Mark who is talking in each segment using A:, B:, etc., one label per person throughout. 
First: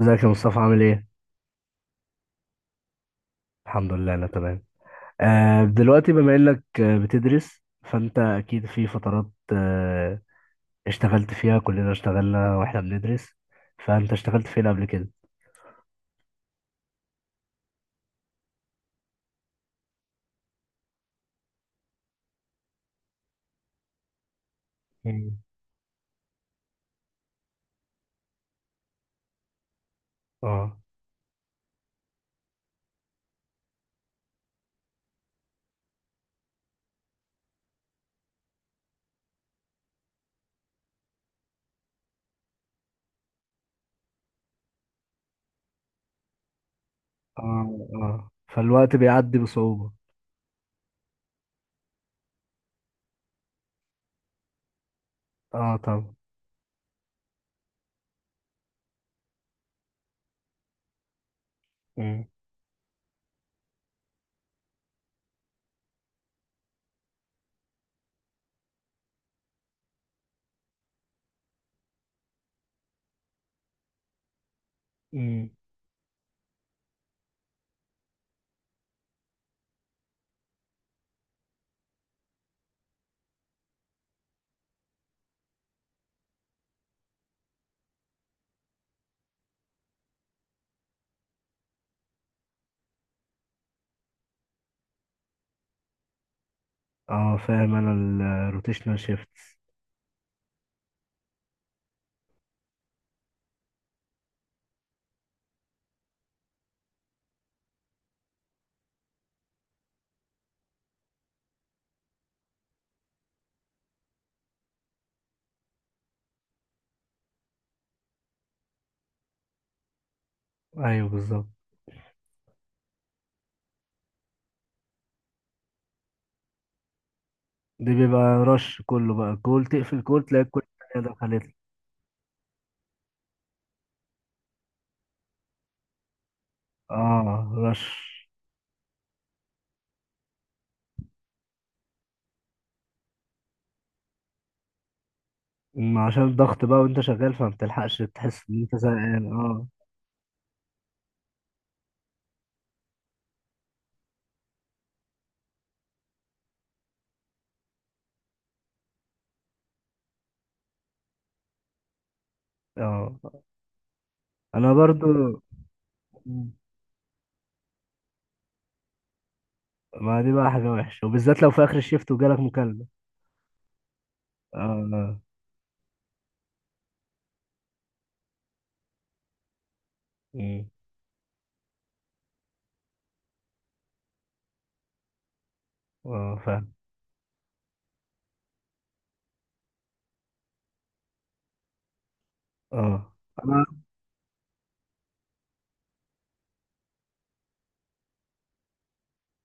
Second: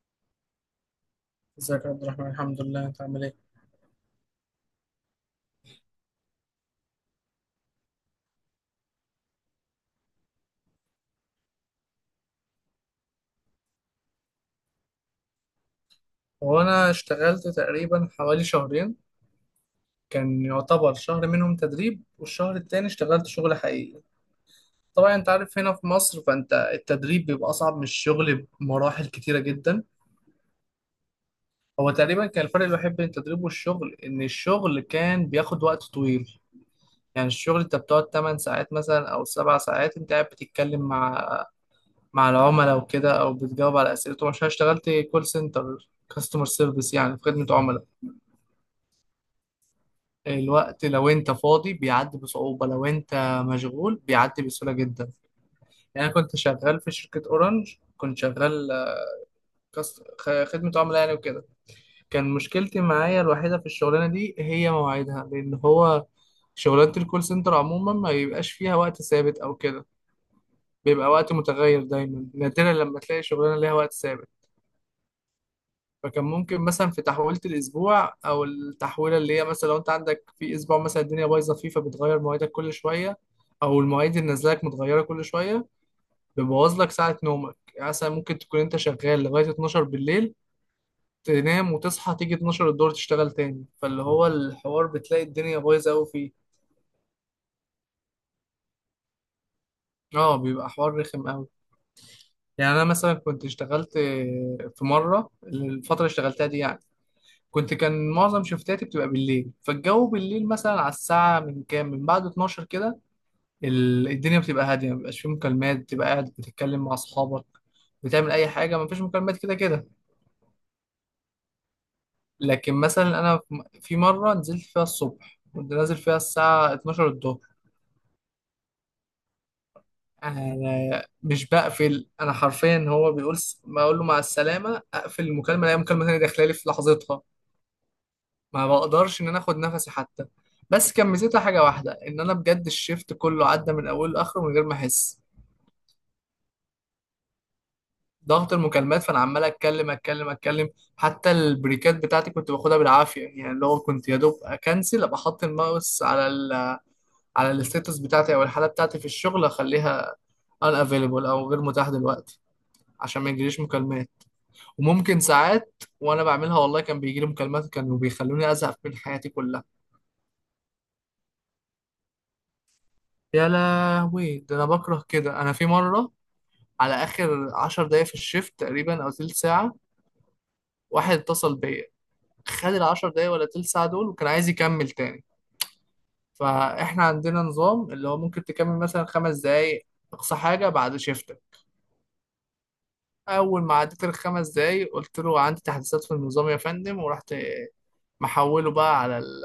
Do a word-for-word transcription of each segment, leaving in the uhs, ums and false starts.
A: ازيك يا مصطفى عامل ايه؟
B: ازيك يا عبد الرحمن، الحمد لله، انت عامل ايه؟
A: الحمد لله انا تمام. آه دلوقتي بما انك آه، بتدرس، فانت اكيد في فترات آه اشتغلت فيها. كلنا اشتغلنا واحنا بندرس، فانت اشتغلت فين قبل كده؟
B: هو انا اشتغلت تقريبا حوالي شهرين. كان يعتبر شهر منهم تدريب والشهر التاني اشتغلت شغل حقيقي. طبعا انت
A: مم.
B: عارف هنا في مصر فانت التدريب بيبقى اصعب من الشغل بمراحل كتيرة جدا.
A: اه.
B: هو تقريبا كان الفرق الوحيد بين التدريب والشغل ان الشغل كان بياخد وقت طويل. يعني الشغل انت بتقعد 8 ساعات مثلا او 7 ساعات انت قاعد بتتكلم مع مع العملاء وكده، او بتجاوب على اسئلتهم عشان اشتغلت كول سنتر، كاستمر سيرفيس، يعني في خدمة
A: اه
B: عملاء.
A: اه فالوقت بيعدي بصعوبة.
B: الوقت لو انت فاضي بيعدي بصعوبة، لو انت مشغول بيعدي بسهولة جدا.
A: اه
B: يعني
A: طبعا.
B: انا كنت شغال في شركة اورنج، كنت شغال آه، كاست- خ- خدمة عملاء يعني وكده.
A: مم.
B: كان مشكلتي معايا الوحيدة في الشغلانة دي هي مواعيدها، لان هو شغلانة الكول سنتر عموما ما بيبقاش فيها وقت ثابت او كده، بيبقى وقت متغير دايما، نادرا لما تلاقي شغلانة ليها وقت ثابت.
A: مم.
B: فكان ممكن مثلا في تحويلة الأسبوع أو التحويلة اللي هي مثلا لو أنت عندك في أسبوع مثلا الدنيا بايظة فيه، فبتغير مواعيدك كل شوية، أو المواعيد اللي نازلك متغيرة كل شوية. بيبوظ لك ساعة نومك، يعني مثلا ممكن تكون أنت شغال لغاية اتناشر بالليل، تنام وتصحى تيجي اتناشر الدور تشتغل تاني، فاللي هو الحوار بتلاقي الدنيا بايظة أوي فيه.
A: اه فاهم انا، الروتيشنال شيفت.
B: اه بيبقى حوار رخم أوي. يعني أنا مثلا كنت اشتغلت في مرة، الفترة اللي اشتغلتها دي يعني، كنت كان معظم شفتاتي بتبقى بالليل، فالجو بالليل مثلا على الساعة من كام من بعد اتناشر كده، ال- الدنيا بتبقى هادية، مبيبقاش فيه مكالمات، بتبقى قاعد بتتكلم مع أصحابك، بتعمل أي حاجة، مفيش مكالمات كده كده.
A: ايوه بالظبط،
B: لكن مثلا أنا في م- في مرة نزلت فيها الصبح، كنت نازل فيها الساعة اتناشر الظهر.
A: دي بيبقى رش كله بقى. كول تقفل، كول تلاقي كل
B: أنا
A: التانية
B: مش
A: دخلت.
B: بقفل، أنا حرفيا هو بيقول س- ما أقول له مع السلامة أقفل المكالمة ألاقي مكالمة تانية داخلة لي في لحظتها.
A: اه رش.
B: ما بقدرش ان انا اخد نفسي حتى. بس كان ميزتها حاجه واحده، ان انا بجد الشيفت كله عدى من اوله لاخره من غير ما احس
A: ما عشان الضغط بقى وانت شغال فما بتلحقش تحس
B: ضغط
A: ان انت
B: المكالمات، فانا
A: زهقان.
B: عمال
A: اه.
B: اتكلم اتكلم اتكلم. حتى البريكات بتاعتي كنت باخدها بالعافيه، يعني اللي هو كنت يا دوب اكنسل ابقى احط الماوس على ال، على الستاتس بتاعتي او الحاله بتاعتي في الشغل، اخليها ان افيلبل او غير متاح دلوقتي عشان ما
A: اه
B: يجيليش مكالمات.
A: انا برضو.
B: وممكن ساعات وانا بعملها والله كان بيجيلي مكالمات كانوا بيخلوني ازهق من حياتي كلها.
A: ما دي بقى حاجة وحشة، وبالذات لو في اخر الشيفت وجالك مكالمة.
B: يا لهوي، ده انا بكره
A: اه.
B: كده. انا في مره على اخر عشر دقايق في الشيفت تقريبا او تلت ساعه،
A: مم.
B: واحد اتصل بيا، خد العشر دقايق ولا تلت ساعه دول، وكان عايز يكمل تاني.
A: اه فاهم.
B: فاحنا عندنا نظام اللي هو ممكن تكمل مثلا خمس دقايق اقصى حاجه بعد شيفتك.
A: اه
B: اول
A: انا
B: ما عديت الخمس دقايق قلت له عندي تحديثات في النظام يا فندم، ورحت محوله بقى على ال،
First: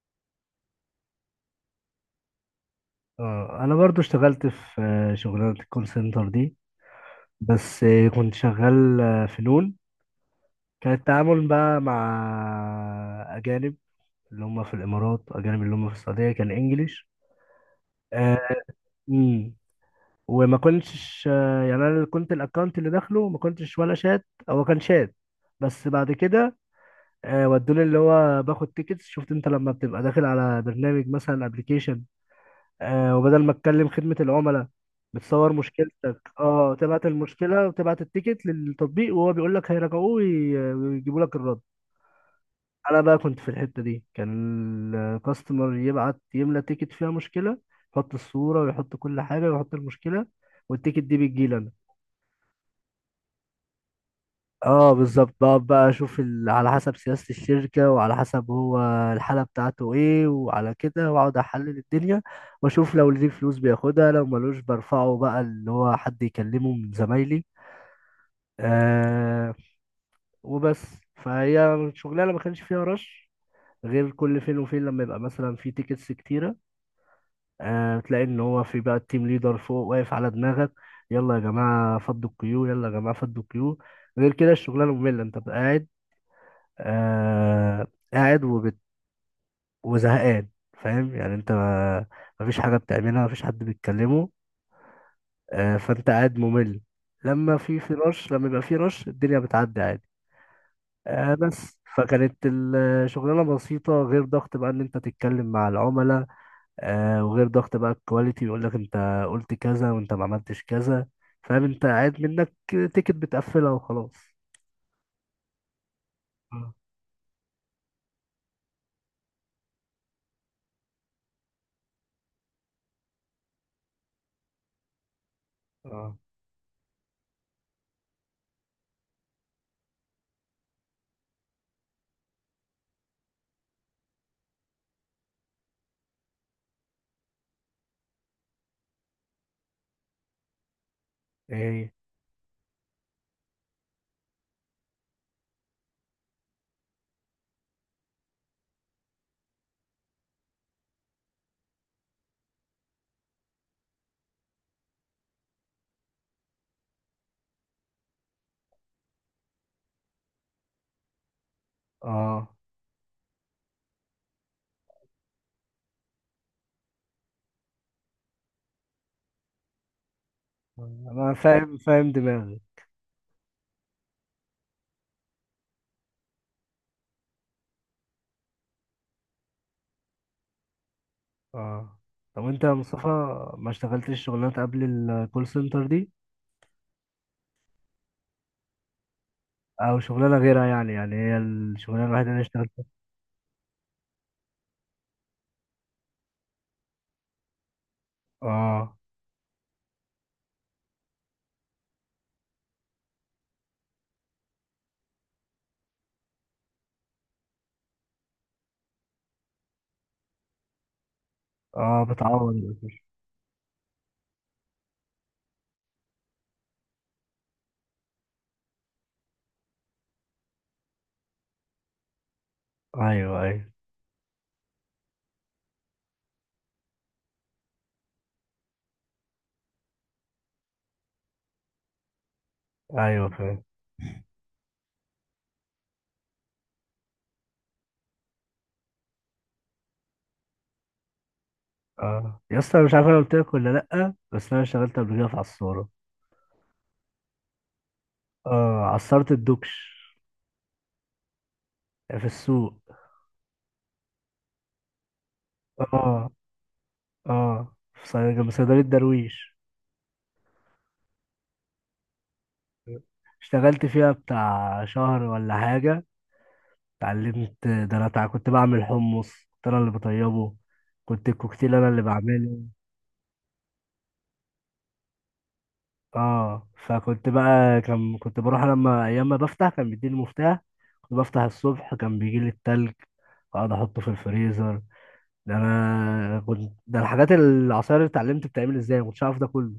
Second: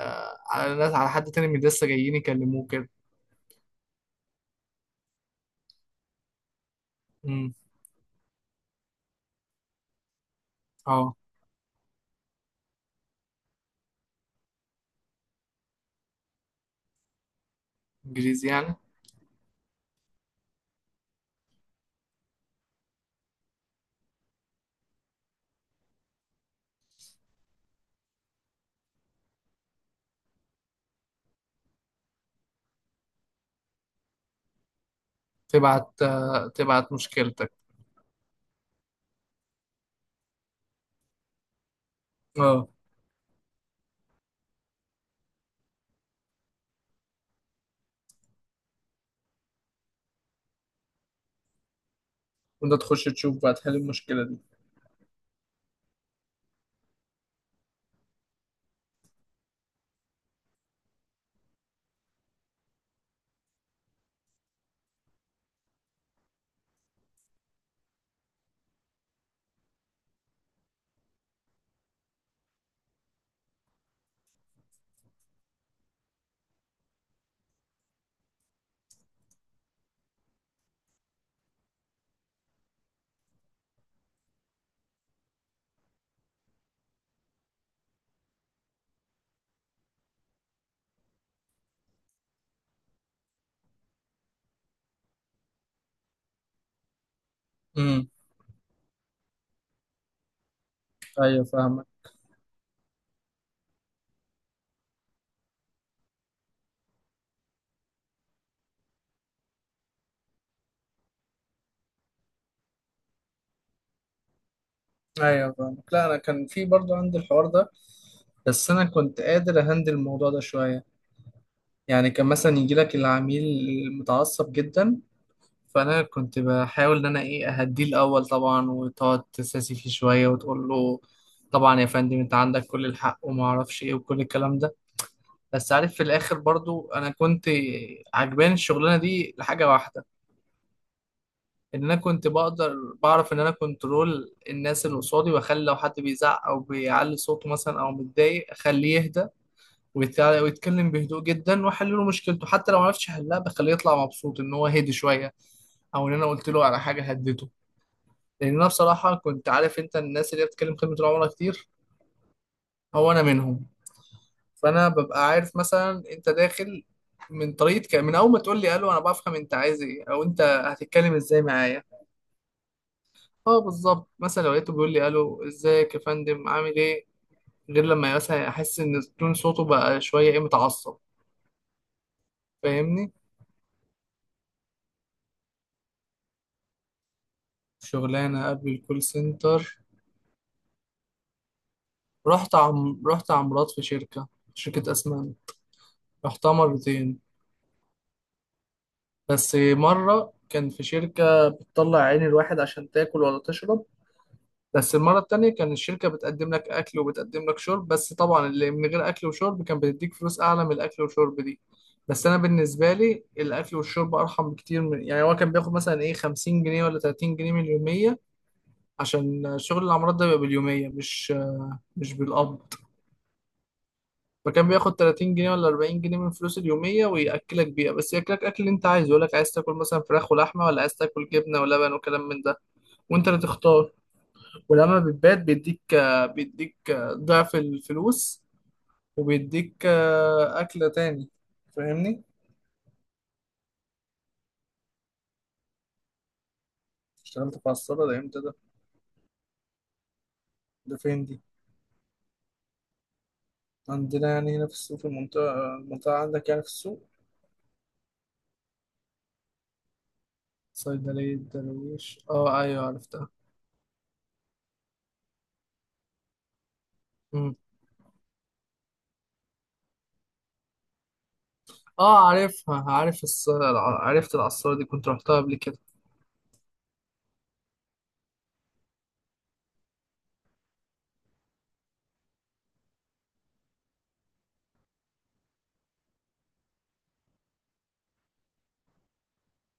B: على الناس، على حد تاني من لسه جايين يكلموه كده.
A: اه انا برضو اشتغلت في آه، شغلانة الكول سنتر دي،
B: امم.
A: بس آه، كنت شغال آه، في نون. كان
B: اه،
A: التعامل بقى مع اجانب، اللي هم في الامارات اجانب، اللي هم في السعودية كان
B: انجليزي
A: انجليش.
B: يعني.
A: وما كنتش آه، يعني، انا اللي كنت الاكونت اللي داخله ما كنتش ولا شات، هو كان شات. بس بعد كده آه، ودوني اللي هو باخد تيكتس. شفت انت لما بتبقى داخل على برنامج، مثلا ابلكيشن، وبدل ما تكلم خدمة العملاء، بتصور
B: تبعت
A: مشكلتك،
B: آه،
A: اه
B: تبعت
A: تبعت
B: مشكلتك،
A: المشكلة وتبعت التيكت للتطبيق، وهو بيقول لك هيراجعوه وي- ويجيبوا لك الرد.
B: اه.
A: انا بقى كنت في الحتة دي، كان الكاستمر يبعت يملى تيكت فيها مشكلة، يحط الصورة ويحط كل حاجة ويحط المشكلة، والتيكت دي بتجيلنا.
B: وانت تخش تشوف بقى تحل المشكله دي.
A: اه بالظبط، بقعد بقى اشوف ال... على حسب سياسة الشركة وعلى حسب هو الحالة بتاعته ايه وعلى كده، واقعد احلل الدنيا واشوف لو ليه فلوس بياخدها، لو ملوش برفعه بقى، اللي هو حد يكلمه من زمايلي. آه وبس. فهي شغلانة ما كانش فيها رش، غير كل فين وفين لما يبقى مثلا في تيكتس كتيرة، آه تلاقي ان هو في بقى التيم ليدر فوق واقف على دماغك: يلا يا جماعة فضوا القيود، يلا يا جماعة فضوا القيود. غير كده الشغلانة مملة، انت بقى قاعد، آه، قاعد وبت... وزهقان. فاهم يعني، انت ما مفيش حاجة بتعملها، مفيش حد بيتكلمه، آه، فانت قاعد ممل. لما في في
B: امم.
A: رش، لما يبقى في رش، الدنيا بتعدي عادي. آه.
B: ايوه
A: بس
B: فاهمك.
A: فكانت الشغلانة بسيطة، غير ضغط بقى ان انت تتكلم مع العملاء، آه، وغير ضغط بقى الكواليتي يقول لك انت قلت كذا وانت ما عملتش كذا. فاهم، انت قاعد منك تيكت بتقفلها وخلاص.
B: ايوه فاهمك، لا انا كان في
A: اه.
B: برضو عندي الحوار ده، بس انا كنت قادر اهندل الموضوع ده شويه. يعني كان مثلا يجي لك العميل المتعصب جدا، فانا
A: اه.
B: كنت بحاول ان انا ايه اهديه الاول طبعا، وتقعد تساسي فيه شويه وتقول له طبعا يا فندم انت عندك كل الحق وما اعرفش ايه وكل الكلام ده. بس عارف في الاخر برضو انا كنت عجباني الشغلانه دي لحاجه واحده، ان
A: ايه.
B: انا كنت بقدر بعرف ان انا كنترول الناس اللي قصادي، واخلي لو حد بيزعق او بيعلي صوته مثلا او متضايق اخليه يهدى ويتع- ويتكلم بهدوء جدا، واحل له مشكلته، حتى لو ما عرفتش احلها بخليه يطلع مبسوط ان هو هدي شويه، او ان انا قلت له على حاجه هدته. لان انا بصراحه كنت عارف انت الناس اللي هي بتتكلم كلمه العملاء كتير،
A: اه
B: هو انا منهم. فانا ببقى عارف مثلا انت داخل من طريقه ك- من اول ما تقول لي الو انا بفهم انت عايز ايه او انت هتتكلم
A: انا
B: ازاي
A: فاهم،
B: معايا.
A: فاهم دماغي.
B: اه بالظبط، مثلا لو لقيته بيقول لي الو، ازيك يا فندم عامل ايه، غير لما مثلا احس ان تون صوته بقى شويه ايه، متعصب.
A: اه. طب انت يا مصطفى
B: فاهمني؟
A: ما اشتغلتش شغلانات قبل الكول سنتر دي،
B: شغلانه قبل الكول سنتر؟
A: او شغلانه غيرها يعني؟ يعني هي الشغلانه الوحيده اللي
B: رحت
A: اشتغلتها.
B: عم رحت عمارات في شركه شركه اسمنت، رحتها مرتين.
A: اه.
B: بس مره كان في شركه بتطلع عين الواحد عشان تاكل ولا تشرب. بس المرة التانية كان الشركة بتقدم لك أكل وبتقدم لك شرب، بس طبعا اللي من غير أكل وشرب كان بتديك فلوس أعلى من الأكل والشرب دي.
A: اه،
B: بس أنا
A: بتعوض
B: بالنسبة
A: الأسر.
B: لي الأكل والشرب أرحم بكتير، من يعني هو كان بياخد مثلا إيه خمسين جنيه ولا تلاتين جنيه من اليومية، عشان شغل العمارات ده بيبقى باليومية مش مش بالقبض.
A: ايوه ايوه.
B: فكان بياخد تلاتين جنيه ولا اربعين جنيه من فلوس اليومية ويأكلك بيها، بس يأكلك أكل اللي أنت عايزه، يقولك عايز تاكل مثلا فراخ ولحمة ولا عايز تاكل جبنة ولبن وكلام من ده. وأنت
A: ايوه
B: اللي
A: فاهم.
B: تختار. ولما بتبات بيديك بيديك ضعف الفلوس، وبيديك أكلة تاني. فاهمني؟
A: اه يا اسطى، أنا مش عارف انا قلت لك ولا لا، بس انا اشتغلت قبل كده في عصاره.
B: اشتغلت في الصالة ده امتى ده؟
A: اه، عصرت الدكش.
B: ده فين دي؟
A: في السوق.
B: عندنا يعني هنا في السوق، في المنطقة المنطقة
A: اه.
B: عندك يعني في السوق.
A: اه في صيد- جنب صيدليه درويش.
B: صيدلية درويش، اه ايوه عرفتها.
A: اشتغلت فيها بتاع شهر ولا حاجه.
B: مم.
A: اتعلمت، ده انا تع- كنت بعمل حمص، كنت انا اللي بطيبه، كنت الكوكتيل انا اللي
B: اه
A: بعمله.
B: عارفها، عارف الص... الع- عرفت العصارة دي، كنت رحتها قبل كده.
A: اه. فكنت بقى، كان كنت بروح لما ايام ما بفتح كان بيديني المفتاح، كنت بفتح الصبح، كان بيجي لي التلج واقعد احطه في الفريزر. ده انا كنت، ده الحاجات العصاير اللي اتعلمت بتعمل ازاي، ما كنتش اعرف ده كله، ما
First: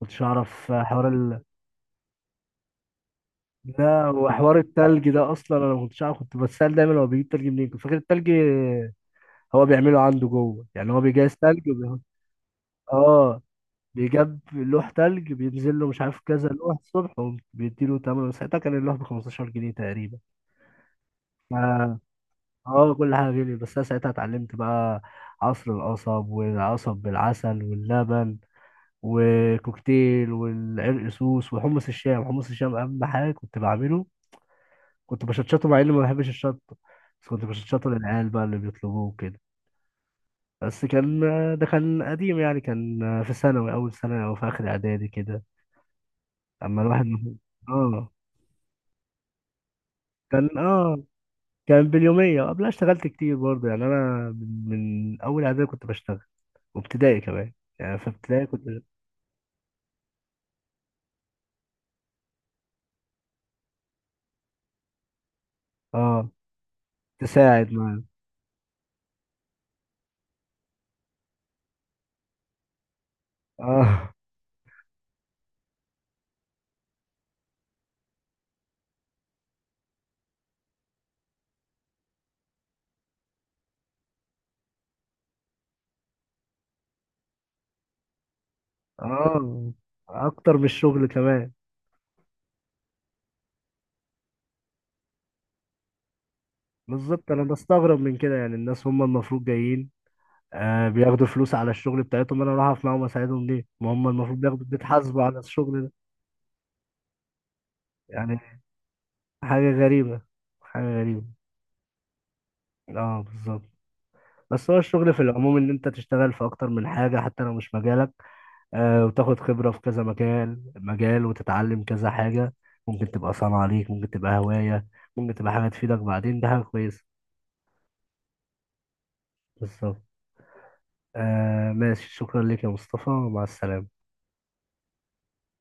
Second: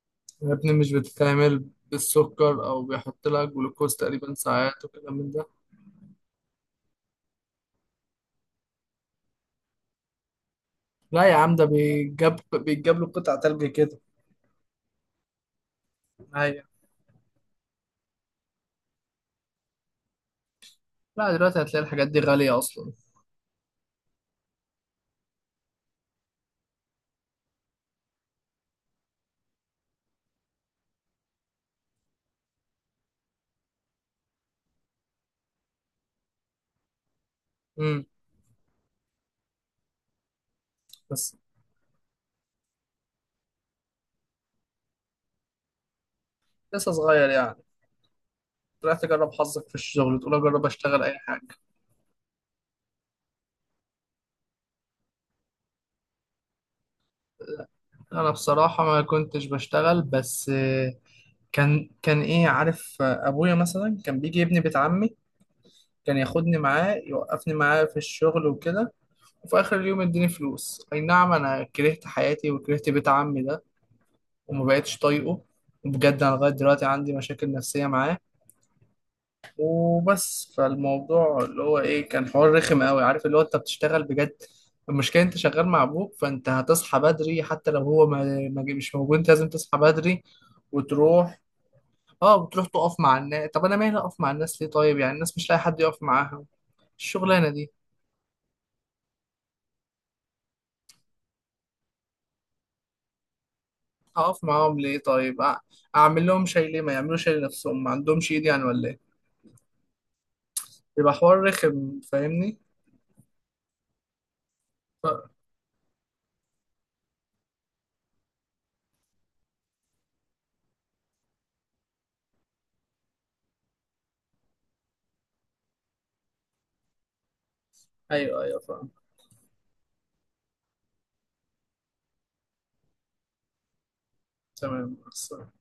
A: كنتش
B: يا
A: اعرف
B: ابني مش
A: حوار ال...
B: بتتعمل بالسكر او بيحط لك جلوكوز
A: لا
B: تقريبا
A: وحوار
B: ساعات
A: التلج
B: وكلام من
A: ده
B: ده.
A: اصلا انا ما كنتش اعرف، كنت بتسال دايما هو بيجيب تلج منين، كنت فاكر التلج هو بيعمله عنده جوه، يعني هو
B: لا
A: بيجهز
B: يا عم، ده
A: تلج وبيحط.
B: بيتجاب بيتجاب له قطع
A: اه.
B: تلج كده.
A: بيجاب لوح تلج، بينزل له مش عارف كذا
B: ايوه.
A: لوح الصبح، وبيديله تمن، ساعتها كان اللوح ب خمستاشر جنيه تقريبا.
B: لا دلوقتي هتلاقي
A: ف-
B: الحاجات دي غالية أصلا.
A: اه كل حاجة غالية، بس أنا ساعتها اتعلمت بقى عصر القصب، والعصب بالعسل واللبن، وكوكتيل، والعرق سوس، وحمص الشام. حمص الشام أهم حاجة كنت بعمله، كنت بشطشطه مع إني ما بحبش الشطة، بس كنت بشطشطه
B: امم.
A: للعيال بقى اللي بيطلبوه كده. بس كان،
B: بس
A: ده كان قديم يعني، كان في ثانوي، أول ثانوي، أو في آخر إعدادي كده. أما
B: لسه
A: الواحد،
B: صغير يعني،
A: اه.
B: طلعت أجرب حظك في الشغل، تقول
A: كان
B: أجرب
A: اه
B: أشتغل أي حاجة.
A: كان باليومية. قبلها اشتغلت كتير برضه، يعني أنا من، من أول إعدادي كنت بشتغل، وابتدائي كمان. يعني في
B: أنا
A: ابتدائي كنت.
B: بصراحة ما كنتش بشتغل، بس آه، كان كان إيه عارف، آه، أبويا مثلا كان بيجي ابني بيت عمي، كان
A: اه
B: ياخدني معاه يوقفني
A: تساعد
B: معاه في
A: معاه.
B: الشغل وكده. وفي آخر اليوم يديني فلوس، أي نعم. أنا كرهت حياتي وكرهت بيت عمي ده،
A: اه.
B: وما بقتش طايقه. وبجد أنا لغاية دلوقتي عندي مشاكل نفسية معاه. وبس. فالموضوع اللي هو ايه كان حوار رخم قوي، عارف اللي هو انت بتشتغل بجد. المشكله انت شغال مع ابوك فانت هتصحى بدري، حتى لو هو ما ما جه- مش موجود، انت لازم
A: اه
B: تصحى بدري
A: أكتر من الشغل
B: وتروح.
A: كمان.
B: اه بتروح تقف مع الناس، طب انا مالي اقف مع الناس ليه؟ طيب يعني الناس مش لاقي حد يقف معاها؟
A: بالظبط، أنا
B: الشغلانه دي،
A: بستغرب من كده. يعني الناس هم المفروض جايين، آه، بياخدوا فلوس على الشغل بتاعتهم، أنا أروح أقف معاهم أساعدهم ليه؟ ما هم المفروض
B: اقف
A: بياخدوا،
B: معاهم ليه؟
A: بيتحاسبوا على
B: طيب أع-
A: الشغل ده
B: اعمل لهم شيء ليه؟ ما يعملوش شيء لنفسهم، ما عندهمش
A: يعني.
B: ايد يعني ولا ايه؟
A: حاجة غريبة، حاجة
B: يبقى
A: غريبة.
B: حوار رخم فاهمني.
A: اه بالظبط. بس هو الشغل في
B: ف...
A: العموم، ان انت تشتغل في اكتر من حاجة حتى لو مش مجالك، آه، وتاخد خبرة في كذا مكان، مجال، وتتعلم كذا حاجة. ممكن تبقى صنعة ليك، ممكن تبقى هواية، ممكن تبقى حاجة تفيدك بعدين، ده حاجة كويسة.
B: ايوه ايوه فاهم.
A: بالظبط. آه ماشي، شكرا لك يا مصطفى، مع السلامة.
B: تمام.